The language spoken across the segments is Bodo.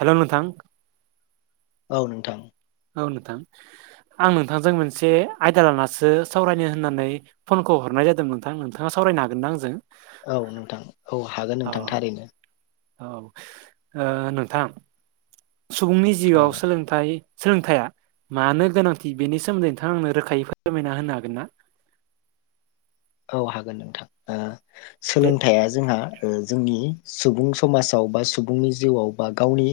हेल' नोंथां औ नोंथां औ नोंथां आं नोंथांजों मोनसे आयदा लानासो सावरायनो होननानै फन हरनाय जादों नोंथां नोंथाङा सावरायनो हागोना आंजों? औ नोंथां औ हागोन अ नोंथां थारैनो औ ओ नोंथां सुबुंनि औ जिउआव सोलोंथाइ सोलोंथाइया मानो गोनांथि बेनि सोमोन्दै नोंथां आंनो रोखायै फोरमायना होनो हागोन ना? [inaudible] औ हागोन नोंथां दे सोलोंथाइया जोंहा। जोंनि सुबुं समाजाव बा सुबुंनि जिउआव बा गावनि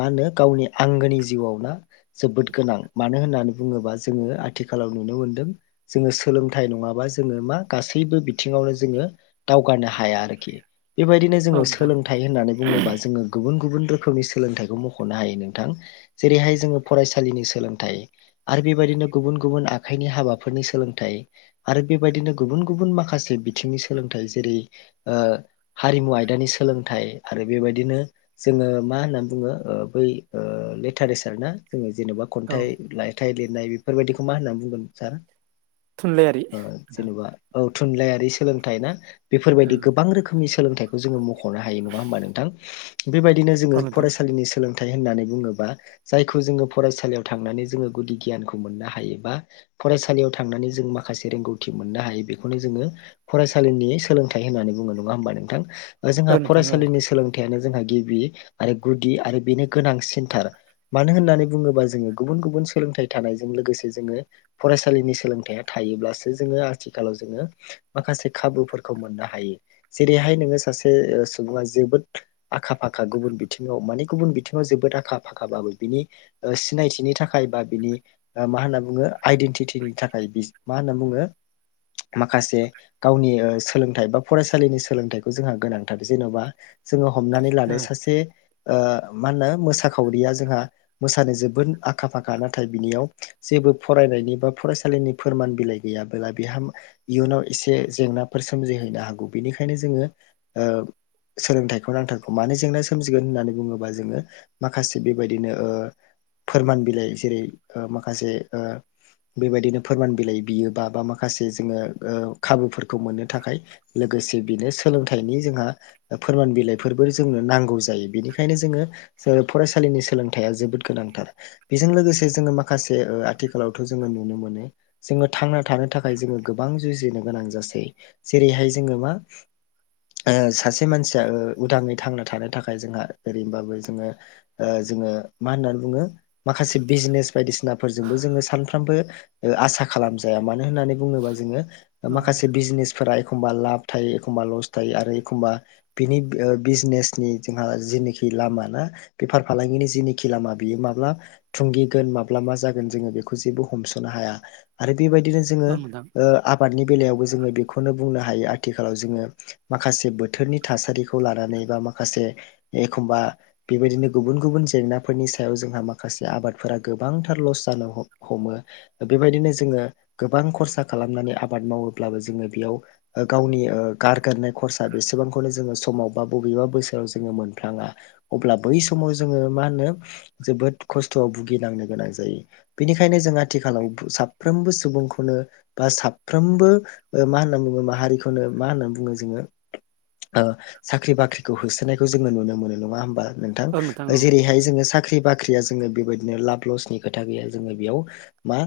मा होनो गावनि आंगोनि जिउआव न जोबोद गोनां मानो होननानै बुंङोबा जोंङो आथिखालाव नुनो मोनदों। जोंङो सोलोंथाइ नंङाबा। जोंङो मा गासैबो बिथिङावनो जोंङो दावगानो हाया आरोखि। बेबायदिनो औ जोंङो नोंथां सोलोंथाइ होननानै बुंङोबा जोंङो गुबुन गुबुन। रोखोमनि सोलोंथायखौ मख'नो हायो नोंथां जेरैहाय जोंङो फरायसालिनि सोलोंथाय आरो बेबायदि। बिनो गुबुन गुबुन आखाइनि हाबाफोरनि सोलोंथाइ आरो बेबायदिनो गुबुन गुबुन माखासे बिथिंनि सोलोंथाइ जेरै हारिमु आयदानि सोलोंथाइ। ना आरो बेबायदिनो जोंङो मा होननानै बुङो बै लिटारेसार ना जोंनि जेनेबा औ खन्थाइ लायथाइ लिरनाय बेफोरबायदिखौ मा होनना बुंगोन सार थुनलाइयारि नोंथां जेनेबा औ थुनलाइारि सोलोंथाइ ना। बेफोरबायदि औ गोबां रोखोमनि सोलोंथाइखौ जोंङो मख'नो हायो नंङा होमबा नोंथां। बेबायदिनो जोंङो औ नोंथां फरायसालिनि सोलों थाय होननानै बुंङोबा जायखौ जोङो फरायसालियाव थांनानै जोंङो गुदि गियानखौ मोननो हायोबा। फरायसालियाव थांनानै जों मा? माखासे रोंगौथि मोननो हायो बेखौनो जोंङो फरायसालिनि सोलोंथाइ होननानै बुङो नंङा होमबा नोंथां? जोंहा औ नोंथां औ फरायसालिनि सोलोंथाय। जोंहा गिबि आरो गुदि आरो बेनो गोनां सेन्टार मानो होननानै बुंङोबा जोंङो गुबुन गुब गुबुन सोलोंथाइ थानायजों लोगोसे जोंङो फरायसालिनि सोलोंथाइया। थायोसो जोंङो आथिखालाव जोङो माखासे खाबुफोरखौ मोननो हायो जेरैहाय नोंङो। सासे सुबुा जोबोद आखा फाखा गुबुन बिथिङाव माने गुबुन बिथिङाव जोबोद आखा-फाखा बाबो। बिनि सिनायथिनि थाखाय बा बिनि मा होनना बुंङो आइडेन्टितनि थाखाय बि मा होनना बुंङो माखासे गावनि सोलोंथाइ बा फरायसालिनि सोलोंथाइखौ जोंहा गोनांथार जेन'बा जोंङो हमनानै औ लाानो सासे मा होनो मोसाखावरिया जोंहा मोसानो जोबोद आखा -फाखा नाथाय बिनियाव जे जेबो फरायनायनि बा फरायसालिनि फोरमान बिलाइ गैयाबोला बेहा इयुनाव एसे जेंनाफोर सोमजिहैनो हागौ बेनिखायनो जोंङो। ओ। सोलोंथाइखौ नांथारगौ मानो जेंना सोमजिगोन होननानै बुंङोबा जोंङो माखासे बेबायदिनो। फोरमान बिलाइ जेरै माखासे बेबायदिनो फोरमान बिलाइ बियोबा बा माखासे जोंङो खाबुफोरखौ मोननो थाखाय लोगोसे बेनो सोलोंथाइनि जोंहा फोरमान बिलाइफोरबो जोंनो नांगौ जायो बेनिखायनो जोंङो फरायसा। नि सोलोंथाइआ जोबोद गोनांथार बेजों लोगोसे जोंङो माखासे आथिखालावथ' जोंङो नुनो मोनो। जोंङो थांना थानो थाखाय जोङो गोबां जुजिनो गोनां जासै जेरैहाय जोंङो मा। सासे मानसिया उदांङै थांना थानो थाखाय जोंहा ओरैनोबाबो जोंङो जोंङो मा होननानै बुंङो माखासे बिजनेस बायदिसिनाफोरजोंबो जोंङो सानफ्रामबो आसा खालामजाया मानो होननानै बुंङोबा जोंङो औ माखासे नोंथां बिजनेसफोरा। एखमबा लाब थायो एखमबा लस थायो आरो एखमबा बिनि बिजनेसनि जोंहा जेनाखि लामा ना बेफार फालांगिनि जिनिखि लामा बियो माब्ला थुंगिगोन माब्ला मा जागोन जों बेखौ जेबो हमसनो हाया आरो बेबायदिनो जोंङो औ नोंथां आबादनि बेलायावबो जोंङो बेखौनो बुंनो हा हायो आथिखालाव जोङो माखासे बोथोरनि थासारिखौ लानानै बा माखासे एखम्बा बेबायदिनो गुबुन गुबुन जेंनाफोरनि सायाव जोंहा माखासे आबादफोरा गोबांथार लस जानो ह हमो बेबायदिनो जोंङो गोबां खरसा खालामनानै आबाद मावोब्लाबो जोंङो बेयाव गावनि गारगोननाय खरसा बेसेबांखौनो जोङो समाव बा बबेबा बोसोराव जोंङो मोनफ्लाङा अब्ला बै समाव समाव जोंङो मा होनो जोबोद खस्थ'आव भुगिनांनो गोनां जायो बेनिखायनो जोंहा आथिखालाव साफ्रोमबो सुबुंखौनो बा साफ्रोमबो मा होनना बुङो माहारिखौनो मा होनना बुङो जोङो साख्रि बाख्रिखौ होसोनायखौ जोङो नुनो मोनो नङा होमबा औ नोंथां औ जेरैहाय जोङो साख्रि बाख्रि साख्रिया जोङो बेबायदिनो लाब लसनि खोथा गैया जोङो बेयाव मा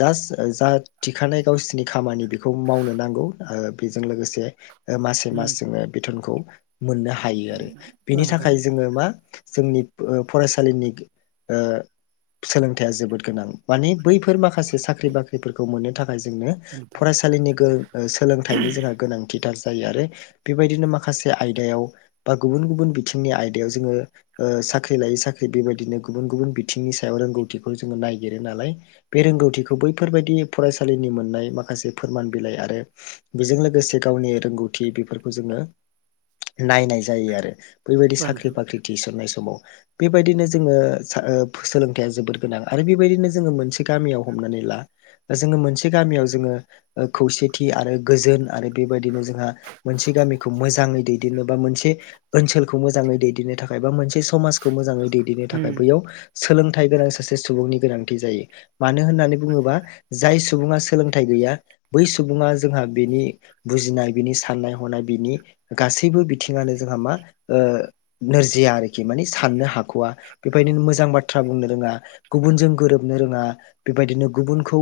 जास्ट जा थिखानाय गावसोरनि खामानि बेखौ मावनो नांगौ बेजों लोगोसे मसे उम मास जोङो बिथनखौ मोननो हायो आरो औ बेनि नोंथां थाखाय जोङो मा जोंनि फरायसालिनि सोलोंथाइया जोबोद गोनां माने बैफोर माखासे साख्रि बाख्रिफोरखौ मोननो थाखाय जोंनो फरायसालिनि सोलोंथाइनि जोंहा गोनांथि आरो बेबायदिनो माखासे आयदायाव बा गुबुन गुबुन बिथिंनि आयदायाव जोङो साख्रि लायै साख्रि बेबायदिनो गुबुन गुबुन बिथिंनि सायाव रोंगौथिखौ जोङो नायगिरो नालाय बे रोंगौथिखौ बैफोरबायदि फरायसालिनि मोननाय माखासे फोरमान बिलाइ आरो बेजों लोगोसे गावनि रोंगौथि बेफोरखौ जोङो नायनायायो जायो आरो बेैबायदि औ नोंथां औ साख्रि नोंथां बाख्रि थिसननाय व बेबायदिनो जोङो सोलोंथाया जोबोद गोनां आरो बेबायदिनो जोङो मोनसे गामियाव हमनानै ला दा जोङो मोनसे गामियाव जोङो खौसेथि आरो गोजोन आरो बेबायदिनो जोंहा मोनसे गामिखौ मोजाङै दैदेननो बा मोनसे ओनसोलखौ मोजाङै दैदेननो थाखाय बा मोनसे समाज खौ मोजाङै दैदेननो उम थाखाय बैयाव सोलोंथाइ गोनां सासे सुबुंनि गोनांथि जायो मानो होननानै बुङोबा जाय सुबुङा सोलोंथाइ गैया बै सुबुङा जोंहा बिनि बुजिनाय बिनि साननाय हनाय बिनि गासैबो बिथिङानो जोंहा मा नोरजिया आरोखि माने साननो हाख'वा बेबायदिनो मोजां बाथ्रा बुंनो रोङा गुबुनजों गोरोबनो रोङा बेबायदिनो गुबुनखौ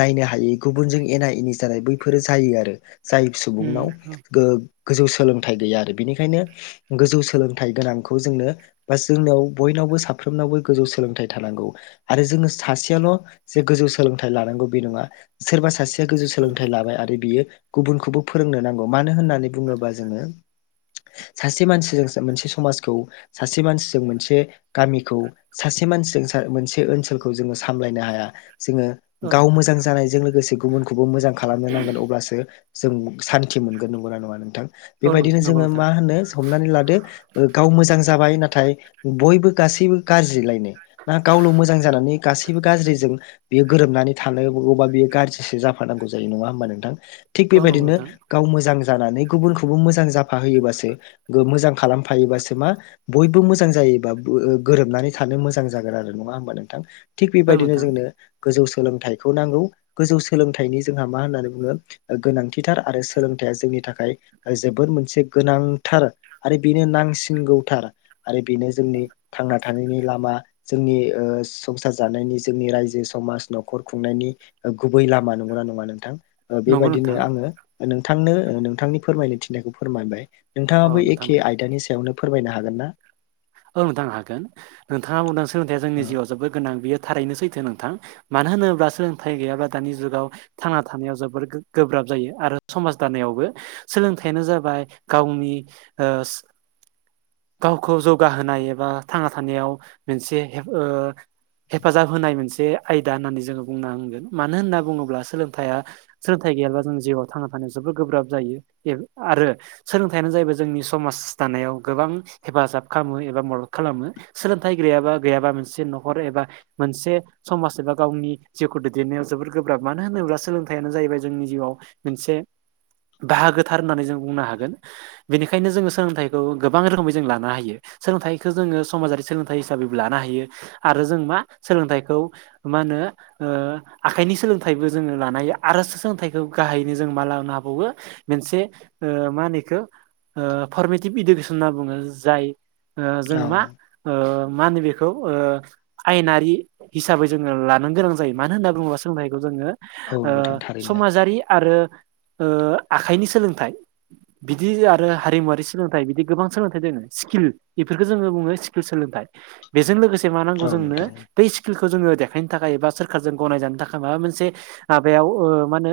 नायनो हायै गुबुनजों एना एनि जानाय बैफोरो जायो आरो जाय सुबुंनाव उम गोजौ सोलोंथाइ गैया आरो बेनिखायनो गोजौ सोलोंथाइ गोनांखौ जोंनो बा जोंनियाव बय साफ्रोमनावबो गोजौ सोलोंथाइ थानांगौ आरो जोङो सासेयाल' जे गोजौ सोलोंथाइ लानांगौ बे नङा सोरबा सासेया गोजौ औ नोंथां सोलोंथाइ लाबाय आरो बियो गुबुनखौबो फोरोंनो नांगौ मानो होननानै बुङोबा जोङो सासे मानसिजों मोनसे समाजखौ सासे मानसिजों मोनसे गामिखौ सासे मोनसे मानसिजों मोनसे ओनसोलखौ जोङो सामलायनो हाया दा जोङो औ गाव नोंथां मोजां जानायजों लोगोसे गुबुनखौबो मोजां खालामनो नांगोन अब्लासो जों सान्थि मोनगोन नंगौना नङा नोंथां औ बेबायदिनो नंगौ जोङो नोंथां मा होनो हमनानै लादो गाव मोजां जाबाय नाथाय बयबो गासैबो गाज्रिलायनाय ना गावल' मोजां जानानै गासैबो गाज्रिजों बेयो गोरोबनानै थानांगौबा बेयो गाज्रिसो जाफानांगौ जायो नङा होमबा नोंथां थिग औ नंगौ बेबायदिनो नोंथां गाव मोजां जानानै गुबुनखौबो मोजां जाफाहोयोबासो खालामफायोबासो मा बयबो मोजां गोरोबनानै थानो मोजां जागोन आरो नङा होनबा नोंथां थिग औ बेबायदिनो नोंथां जोंनो गोजौ सोलोंथाइखौ नांगौ गोजौ सोलोंथाइनि जोंहा मा होननानै बुङो गोनांथिथार आरो सोलों सोलोंथाइया जोंनि थाखाय जोबोद मोनसे गोनांथार आरो बेनो नांसिनगौथार आरो बेनो जोंनि थांना थानायनि लामा जोंनि संसार जानायनि जोंनि रायजो समाज न'खर खुंनायनि गुबै लामा नंगौना नङा नोंथां नंगौ बेबायदिनो नोंथां आङो नोंथांनो नोंथांनि फोरमायनो थिनायखौ फोरमायबाय औ नोंथाङाबो नोंथां एखे आयदानि सायावनो फोरमायनो हागोन ना औ नोंथां हागोन नोंथाङा बुंदों सोलोंथाइया जोंनि ओ जिउआव जोबोद गोनां बेयो थारैनो सैथो नोंथां मानो होनोब्ला सोलोंथाइ गैयाब्ला दानि जुगाव थांना थानायाव जोबोद गोब्राब जायो आरो समाज दानायावबो सोलोंथायानो जाबाय गावनि गावखौ जौगाहोनाय एबा थांना थानायाव मोनसे ह हेफाजाब होनाय मोनसे आयदा होननानै जोङो बुंन हांगोन मानो होनना बुङोब्ला सोलोंथाया सोलोंथाइ गैयाब्ला जों जिउआव थांना थानायाव जोबोर गोब्राब जायो आरो सोलोंथाइयानो जाहैबाय जोंनि समाज दा नायाव गोबां हेफाजाब खालामो एबा मदद खालामो सोलोंथाइ गैयाबा गैयाबा मोनसे न'खर एबा मोनसे समाज एबा गावनि जिउखौ दैदेननायाव जोबोद गोब्राब मानो होनोब्ला सोलोंथायाइयानो जाहैबाय जोंनि जिउआव मोनसे बाहागोथार होननानै जों बुंनो हागोन बेनिखायनो जोङो सोलोंथाइखौ गोबां रोखोमै लानो‌ हायो सोलोंथाइखौ जों समाजारि सोलोंथाय हिसाबै बो लानो हायो आरो जों मा सोलोंथाइ खौ ओ मा होनो आखाइनि सोलोंथाइबो जोङो लानो हायो आरो सोलोंथाइखौ गाहायनो जों मा लानो हाबावदों मोनसे ओ मा होनो एखो ओ फरमेटिभ इडुकेसन होनना बुङो जाय ओ जों औ मा ओ मा नोजो- ओ आयेनारि हिसाबै जोङो लानो गोनां जायो मानो होनना बुङोब्ला सोलोंथाइखौ जोङो औ ओ नोंथां थारैनो समाजारि आरो आखाइनि सोलोंथाइ बिदि आरो हारिमुवारि सोलोंथाइ बिदि गोबां सोलोंथाइ दोङो स्किल बेफोरखौ जोङो बुङो स्किल सोलोंथाइ बेजों लोगोसे मा नांगौ औ जोंनो नोंथां दै स्किल खौ जोङो देखायनो थाखाय एबा सोरखारजों गनायजानो थाखाय माबा मोनसे माबायाव मा होनो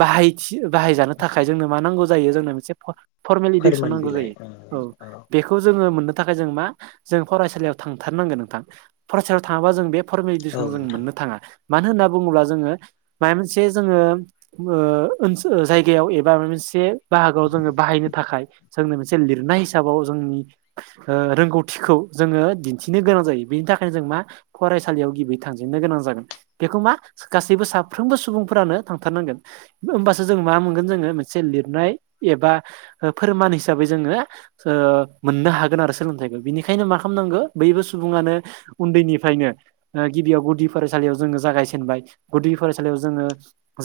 बाहाय बाहाय जानो थाखाय जोंनो मा नांगौ जायो जोंनो मोनसे फरमेल इडुकेसन फोरमान नांगौ बिलाइ जायो ओ औ जों मोननो थाखाय जों मा जों फरायसालियाव थांथारनांगोन नोंथां फरायसालियाव थाङोबा जों बे औ फरमेलिटिखौ जों नोंथां मोननो थाङा मानो होनना बुङोब्ला जोङो माबा मोनसे जोङो ओ ओनसोल जायगायाव एबा माबा मोनसे बाहागोआव जोङो बाहायनो थाखाय जोंनो मोनसे लिरनाय हिसाबाव जोंनि ओ रोंगौथिखौ जोङो दिन्थिनो गोनां जायो बेनि थाखायनो जों मा फरायसालियाव गिबि थांजेननो गोनां जागोन बेखौ मा गासैबो साफ्रोमबो सुबुंफोरानो थांथारनांगोन होमबासो जों मा मोनगोन जोङो मोनसे लिरनाय एबा फोरमान हिसाबै जोङो ओ मोननो हागोन आरो सोलोंथाइखौ बिनिखायनो मा खालामनांगौ बैबो सुबुङानो उन्दैनिफ्रायनो ओ गिबियाव गुदि फरायसालियाव जोङो जागायजेनबाय गुदि फरायसालियाव जोङो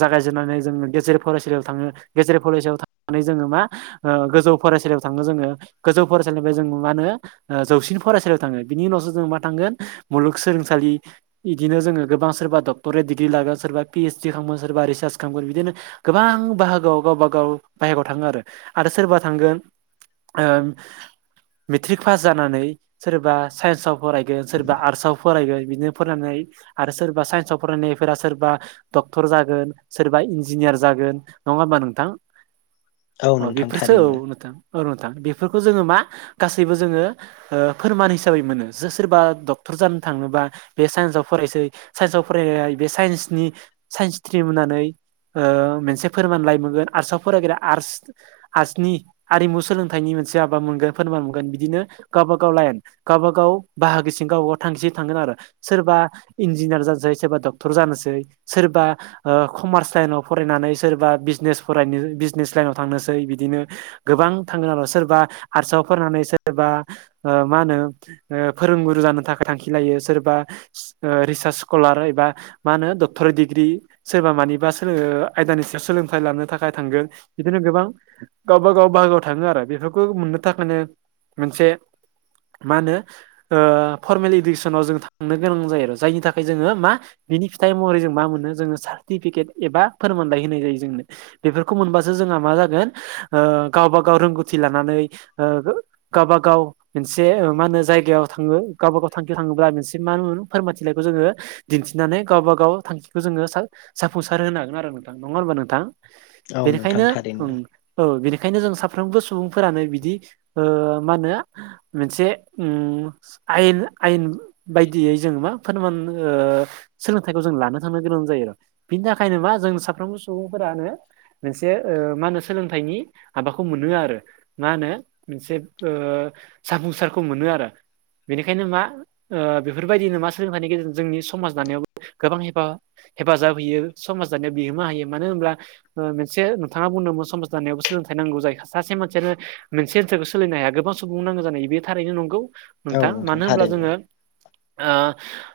जागायजेननानै जोङो गेजेर फरायसालियाव थाङो गेजेर फरायसालियाव थांनानै जोङो मा ओ गोजौ फरायसालियाव थाङो जोङो गोजौ फरायसालिनिफ्राय जों मा होनो जौसिन फरायसालियाव थाङो बिनि उनावसो जों मा थांगोन मुलुगसोलोंसालि लि बिदिनो जो गोबां सोरबा डक्टरेट डिग्रि लागोन सोरबा पिओइसडि खालामगोन सोरबा रिसार्च खालामगोन बिदिनो गोबां बाहागोआव गावबागाव बाहागोआव थाङो आरो आरो सोरबा थांगोन ओ मेट्रिक पास जानानै सोरबा साइन्सआव फरायगोन सोरबा आर्टसआव फरायगोन बिदिनो फरायनानै आरो सोरबा साइन्सआव फरायनायफोरा सोरबा डक्टर जागोन सोरबा इन्जिनियार जागोन नङा होमबा नोंथां औ अ नोंथां बेफोरसो थारैनो औ नोंथां औ बेफोरखौ जोङो मा गासैबो जोङो फोरमान हिसाबै मोनो सोरबा डक्टर जानो थाङोबा बे साइन्सआव फरायसै साइन्सआव फराय बे साइन्सनि साइन्स स्ट्रिम होननानै मोनसे फोरमानलाइ मोनगोन आर्टसआव फरायग्रा आर् आर्टसनि आरिमु सोलों- थाइनि मोनसे फोरमान बिदिनो गावब गाव लाइन गावबा गाव बाहागोसिम गावबा गाव थां आरो सोरबा इन्जिनियार जानोसै सोरबा डक्टर जानोसै सोरबा कमार्स लाइनाव फरायनानै सोरबा बिजने फरायनो बिजनेस लाइनाव थांनोसै बिदिनो गोबां थाङो आरो सोरबा आर्सआव फरायनानै सोरबा मा होनो फोरोंगुरु जानो थाखाय थांखि लायो सोरबा ओ रिसार्च स्कलार एबा मा होनो डक्टरेट डिग्र्रि सोरबा मा- बेबा सो आयदानि सायाव सोलोंथाइ लानो थाखाय थांगोन बिदिनो गोबां गावबा गाव बाहागोआव थाङो आरो बेफोरखौ मोननो थाखायनो मोनसे मा होनो ओ फर्मेल इदुकेसनाव जों थांनो गोनां जायो आरो जायनि थाखाय जोङो मा बिनि फिथाइ महरै जों मा मोनो जोङो सार्टिफिकेट एबा फोरमानलाइ होनाय जायो जोंनो बेफोरखौ मोनबासो जों हा मा जागोन ओ गावबा गाव रोंगौथि लानानै ओ गावबा गाव मोनसे ओ मा होनो जायगायाव थाङो गावबा गाव थांखिआव थाङोब्ला मोनसे मा होनगोन फोरमाइथिलाइखौ जोङो दिन्थिनानै गावबा गाव थांखिखौ जों जाफुंसार होनो हागोन आरो नोंथां नङा होमबा नोंथां औ नोंथां बेनिखाइनो थारैनो ओं औ बेनिखायनो जों सा फ्रोमबो सुबुंफोरानो बिदि ओ मा होनो मोनसे उम आयेन आयेन बायदियै जों मा फोरमान ओ सोलोंथाइखौ जों लानो थांनो गोनां जायो। बिनि थाखायनो मा जों साफ्रोमबो सुबुंफोरानो मोनसे ओ मा होनो सोलोंथाइनि हाबा खौ मोनो आरो मा होनो मोनसे ओ जाफुंसारखौ मोनो आरो बेनिखायनो मा ओ बेफोरबायदिनो मा सोलोंथाइनि गेजेरजों जोंनि समाज दानायाव गोबां हेफा हेफाजाब होयो समाज दानायाव बिहोमा होयो मानो होनब्ला मोनसे नोंथाङा बुंदोंमोन समाज दानायावबो सो लोंथाइ नांगौ जायो सासे मानसियानो मोनसे ओनसोलखौ सोलिनो हाया गोबां सुबुं नांगौ जानाय बे थारैनो नंगौ औ नोंथाङा नोंथां मानो होमब्ला थारैनो जोङो ओ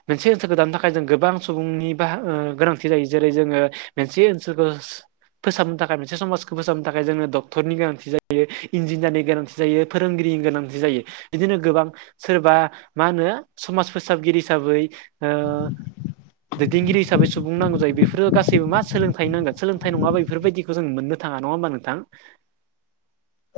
मोनसे ओनसोलखौ दानो थाखाय जों गोबां सुबुंनि बाह गोनांथि जायो जेरै जोङो मोनसे ओनसोलखो फोसाबनो थाखाय मोनसे समाजखौ फोसाबनो थाखाय जोनो डक्टरनि गोनां थि जायो इन्जिनियारनि गोनांथि जायो फोरोंगिरिनि गोनांथि जायो बिदिनो गोबां सोरबा मा होनो समाज फोसाबगिरि हिसाबै ओ दैदेनगिरि हिसाबै सुबुं नांगौ जायो बेफोरो गासैबो मा सोलोंथाइ नांगोन सोलोंथाइ नङाबा बेफोरबायदिखौ जों मोननो थाङा नङा होनबा नोंथां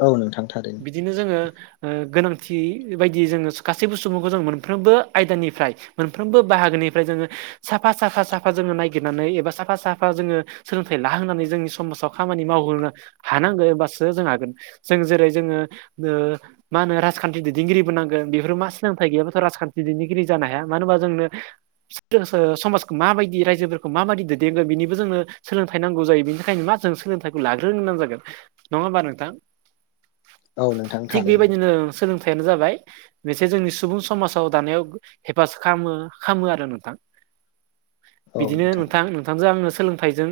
औ नोंथां थारैनो बिदिनो जोङो ओ गोनां थि बायदि जोङो गासैबो सुबुंखो जों मोनफ्रोमबो आयदानिफ्राय मोनफ्रोमबो बाहागोनिफ्राय जोङो साफा साखा साफा जोङो नागिरनानै एबा साफा साफा जोङो सोलोंथाइ लाहोनानै जोंनि समाजाव खामानि मावहोनो हानांगो बा सो जों हागोन जों जेरै जोङो ओ मा होनो राजखान्थि दैदेनगिरिबो नांगोन बेफोर मानसि गैयाबाथ' राजखान्थि दैदेनगिरि जानो हाया मानो होनबा जोंनो समाजखौ मा बायदि रायजोफोरखौ मा माबादि दैदेनगोन बेनिबो जोंनो सोलोंथाइ नांगौ जायो बेनि थाखायनो मा जों सोलोंथाइखौ लाग्रोहोनो गोनां जागोन नङा होमबा नोंथां औ नोंथां थिग थारैनो बेबायदिनो सोलों थाइयानो जाबाय बेसो जोंनि सुबुं समाजाव दानायाव हेफाजाब खामो खामो आरो नोंथां बिदिनो नोंथां नोंथांजों आङो सोलों थाइजों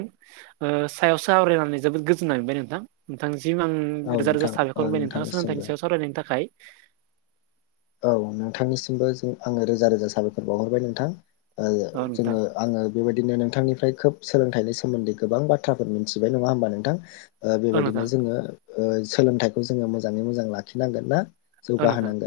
ओ सायाव सावरायनानै जोबोद गोजोननाय मोनबाय नोंथां नोंथां सिम आं औ रोजा रोजा नोंथां औ साबायखर होबाय नोंथां सोलोंथाइनि नोंथांनिसिमबो सायाव सावरायनायनि थाखाय औ नोंथांनिसिमबो जों आङो रोजा रोजा साबायखर बावहरबाय नोंथां ओ औ नोंथां जोङो आङो बेबायदिनो नोंथांनिफ्राय खोब सोलोंथाइनि सोमोन्दै गोबां बाथ्राफोर मिथिबाय नङा होमबा नोंथां ओ औ बेबायदिनो नोंथां जोङो ओ सोलोंथाइखौ जोङो मोजाङै मोजां लाखिनांगोन ना औ नोंथां जौगाहोनांगोन